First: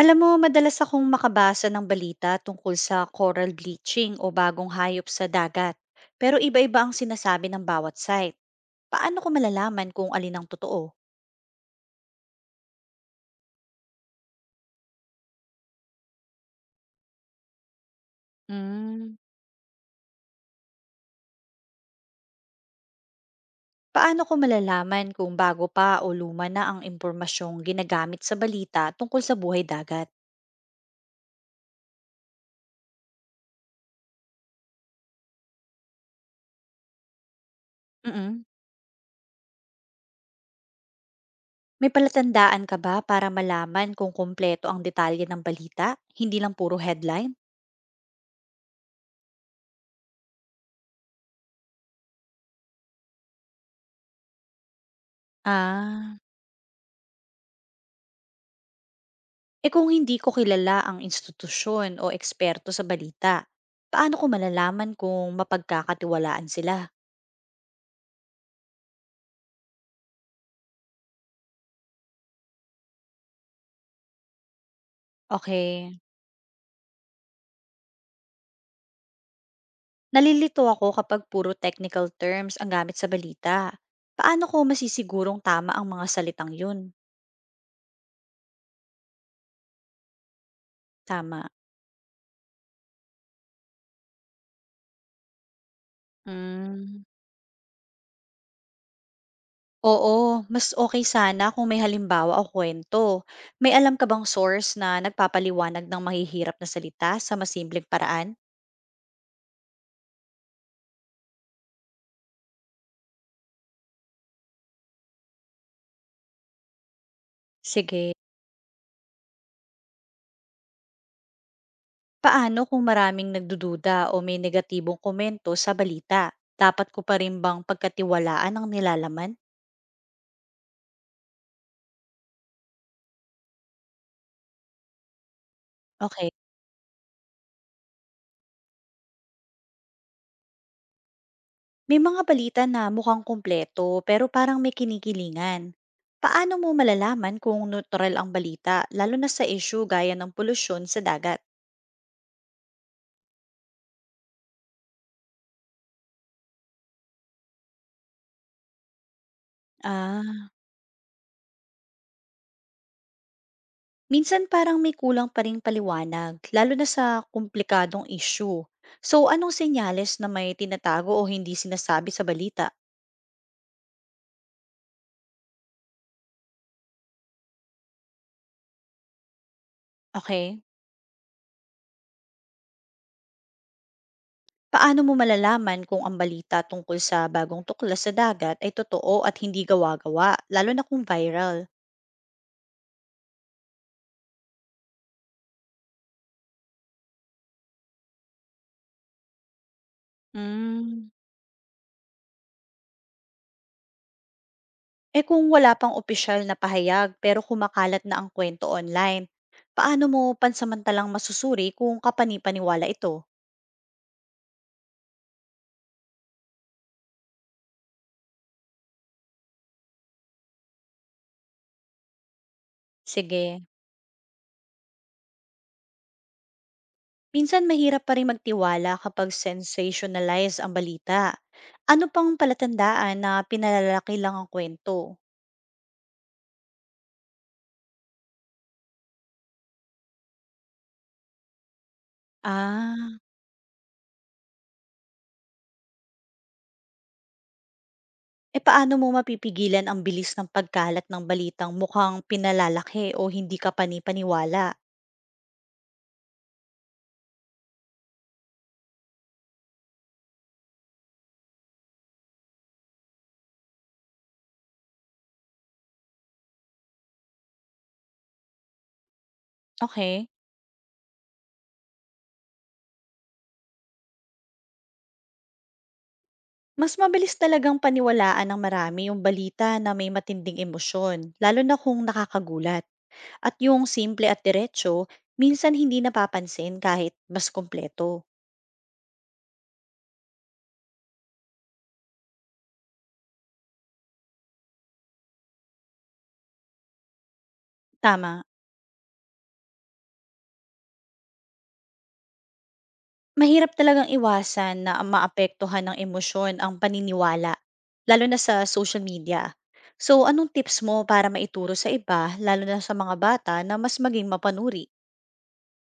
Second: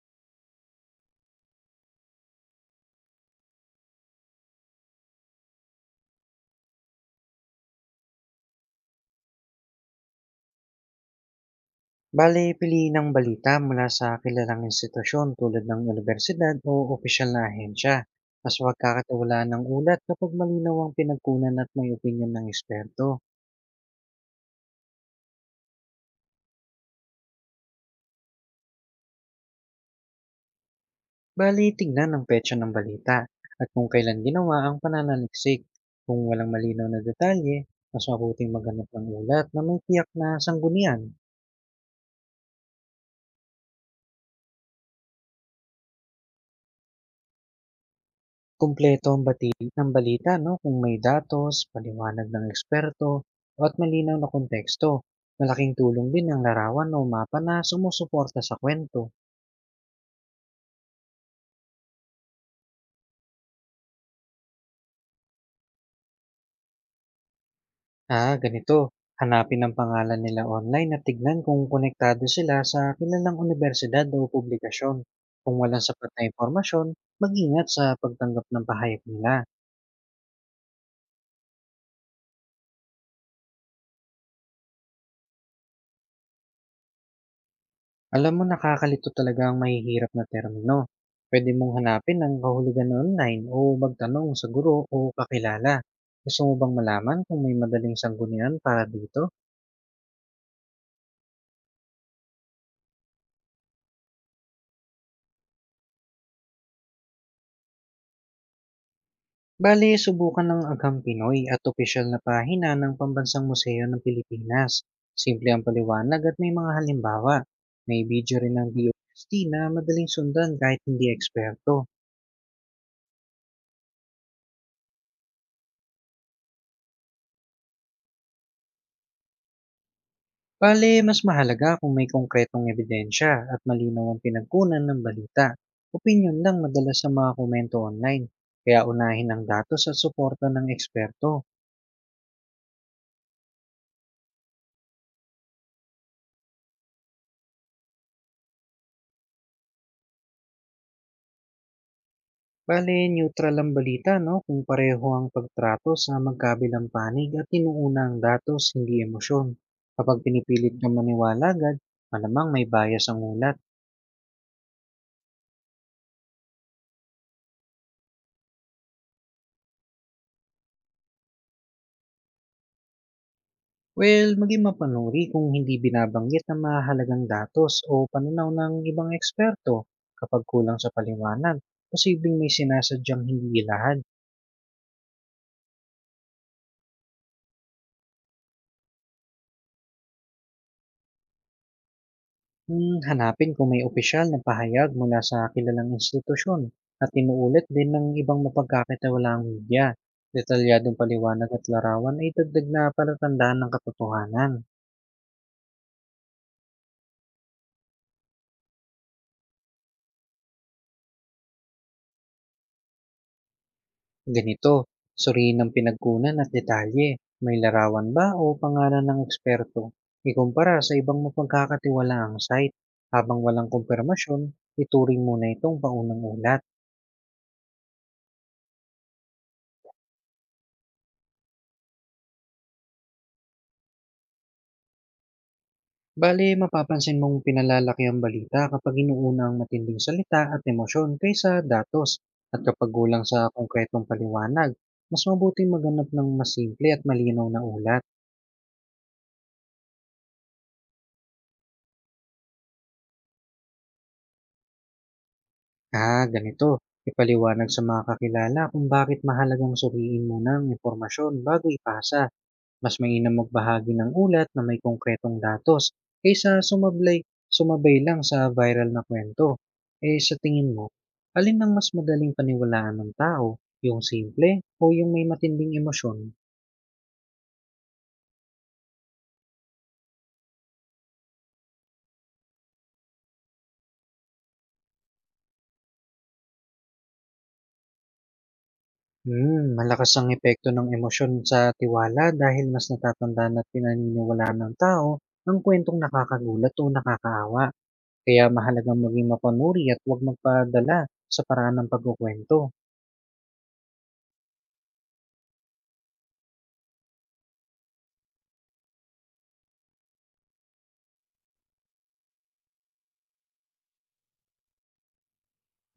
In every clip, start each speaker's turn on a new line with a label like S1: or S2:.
S1: Alam mo, madalas akong makabasa ng balita tungkol sa coral bleaching o bagong hayop sa dagat. Pero iba-iba ang sinasabi ng bawat site. Paano ko malalaman kung alin ang totoo?
S2: Bale, piliin ang balita mula sa kilalang institusyon tulad ng unibersidad o opisyal na ahensya. Mas huwag
S1: Mm.
S2: kakatiwalaan ng ulat kapag malinaw ang pinagkunan at may opinyon ng eksperto.
S1: Paano ko malalaman kung bago pa o luma na ang impormasyong ginagamit sa balita tungkol sa buhay dagat?
S2: Bale, tignan ang petsa ng balita at kung kailan ginawa ang pananaliksik. Kung walang malinaw na detalye, mas
S1: Mm.
S2: mabuting maghanap ng ulat na may tiyak na sanggunian.
S1: May palatandaan ka ba para malaman kung kumpleto ang detalye ng balita, hindi lang puro headline?
S2: Kumpleto ang bati ang balita 'no, kung may datos, paliwanag ng eksperto at malinaw na konteksto. Malaking tulong
S1: Ah.
S2: din ang larawan o mapa na sumusuporta sa kwento.
S1: Eh kung hindi ko kilala ang institusyon o eksperto sa balita, paano ko malalaman kung mapagkakatiwalaan sila?
S2: Ah, ganito, hanapin ang pangalan nila online at tignan kung konektado sila sa kilalang unibersidad o publikasyon. Kung walang
S1: Okay.
S2: sapat na impormasyon, mag-ingat sa pagtanggap ng pahayag nila.
S1: Nalilito ako kapag puro technical terms ang gamit sa balita. Paano ko masisigurong tama ang mga salitang yun?
S2: Alam mo, nakakalito talaga ang mahihirap na termino.
S1: Tama.
S2: Puwede mong hanapin ang kahulugan online o magtanong sa guro o kakilala. Gusto mo bang
S1: Mm.
S2: malaman kung may madaling sanggunian para dito?
S1: Oo, mas okay sana kung may halimbawa o kwento. May alam ka bang source na nagpapaliwanag ng mahihirap na salita sa masimpleng paraan?
S2: Bale, subukan ng Agham Pinoy at opisyal na pahina ng Pambansang Museo ng Pilipinas. Simple ang paliwanag at may mga halimbawa. May
S1: Sige.
S2: video rin ng DOST na madaling sundan kahit hindi eksperto.
S1: Paano kung maraming nagdududa o may negatibong komento sa balita? Dapat ko pa rin bang pagkatiwalaan ang nilalaman?
S2: Bale, mas mahalaga kung may konkretong ebidensya at malinaw ang pinagkunan ng balita.
S1: Okay.
S2: Opinyon lang madalas sa mga komento online, kaya unahin ang datos at suporta ng eksperto.
S1: May mga balita na mukhang kumpleto pero parang may kinikilingan. Paano mo malalaman kung neutral ang balita, lalo na sa issue gaya ng polusyon sa dagat?
S2: Bale, neutral ang balita, no? Kung pareho ang pagtrato sa magkabilang panig at inuuna ang datos, hindi emosyon. Kapag
S1: Ah,
S2: pinipilit kang maniwala agad, malamang may bias ang ulat.
S1: minsan parang may kulang pa rin paliwanag, lalo na sa komplikadong issue. So, anong senyales na may tinatago o hindi sinasabi sa balita?
S2: Well, maging mapanuri kung hindi binabanggit ang mahalagang datos o pananaw ng ibang eksperto kapag
S1: Okay.
S2: kulang sa paliwanag. Posibleng may sinasadyang hindi ilahan.
S1: Paano mo malalaman kung ang balita tungkol sa bagong tuklas sa dagat ay totoo at hindi gawa-gawa, lalo na kung viral?
S2: Hmm, hanapin kung may opisyal na pahayag mula sa kilalang institusyon at inuulit din ng ibang mapagkakatiwalaang media. Detalyadong
S1: Mm.
S2: paliwanag at larawan ay dagdag na palatandaan ng katotohanan.
S1: Eh kung wala pang opisyal na pahayag pero kumakalat na ang kwento online, paano mo pansamantalang masusuri kung kapanipaniwala ito?
S2: Ganito, suriin ang pinagkunan at detalye. May larawan ba o pangalan ng eksperto? Ikumpara sa ibang mapagkakatiwalaang site. Habang
S1: Sige.
S2: walang kumpirmasyon, ituring muna itong paunang ulat.
S1: Minsan mahirap pa rin magtiwala kapag sensationalize ang balita. Ano pang palatandaan na pinalalaki lang ang kwento?
S2: Bale, mapapansin mong pinalalaki ang balita kapag inuuna ang matinding salita at emosyon kaysa datos. At kapag
S1: Ah.
S2: gulang sa konkretong paliwanag, mas mabuting maganap ng mas simple at malinaw na ulat.
S1: Eh, paano mo mapipigilan ang bilis ng pagkalat ng balitang mukhang pinalalaki o hindi ka pani-paniwala?
S2: Ah, ganito. Ipaliwanag sa mga kakilala kung bakit mahalagang suriin muna ang impormasyon bago ipasa. Mas mainam magbahagi ng ulat na may konkretong datos kaysa sumablay, sumabay lang sa viral na kwento. Eh
S1: Okay.
S2: sa tingin mo, alin ang mas madaling paniwalaan ng tao? Yung simple o yung may matinding emosyon?
S1: Mas mabilis talagang paniwalaan ng marami yung balita na may matinding emosyon, lalo na kung nakakagulat. At yung simple at diretso, minsan hindi napapansin kahit mas kompleto.
S2: Hmm, malakas ang epekto ng emosyon sa tiwala dahil mas natatandaan at pinaniniwalaan ng tao ang kwentong nakakagulat o nakakaawa.
S1: Tama.
S2: Kaya mahalagang maging mapanuri at huwag magpadala sa paraan ng pagkukuwento.
S1: Mahirap talagang iwasan na maapektuhan ng emosyon ang paniniwala, lalo na sa social media. So, anong tips mo para maituro sa iba, lalo na sa mga bata, na mas maging mapanuri?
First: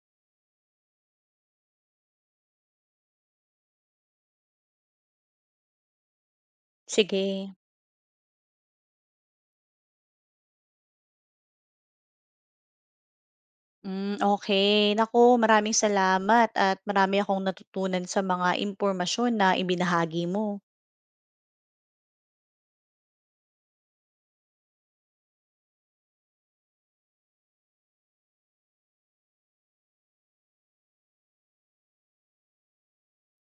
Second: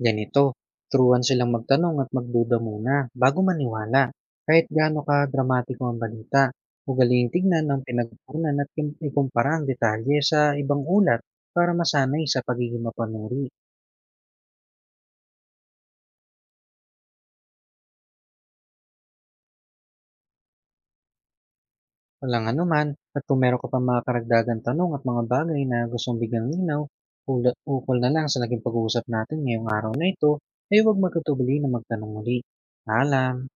S2: Ganito, turuan silang magtanong at magduda muna bago maniwala. Kahit gaano ka dramatiko ang balita, ugaling
S1: Sige.
S2: tignan ang pinagkunan at ikumpara ang detalye sa ibang ulat para masanay sa pagiging mapanuri.
S1: Mm, okay. Nako, maraming salamat at marami akong natutunan sa mga impormasyon na ibinahagi mo.
S2: Walang anuman, at kung meron ka pa mga karagdagan tanong at mga bagay na gustong bigyan ng linaw, ukol na lang sa naging pag-uusap natin ngayong araw na ito, ay huwag magkatubili na magtanong muli. Paalam!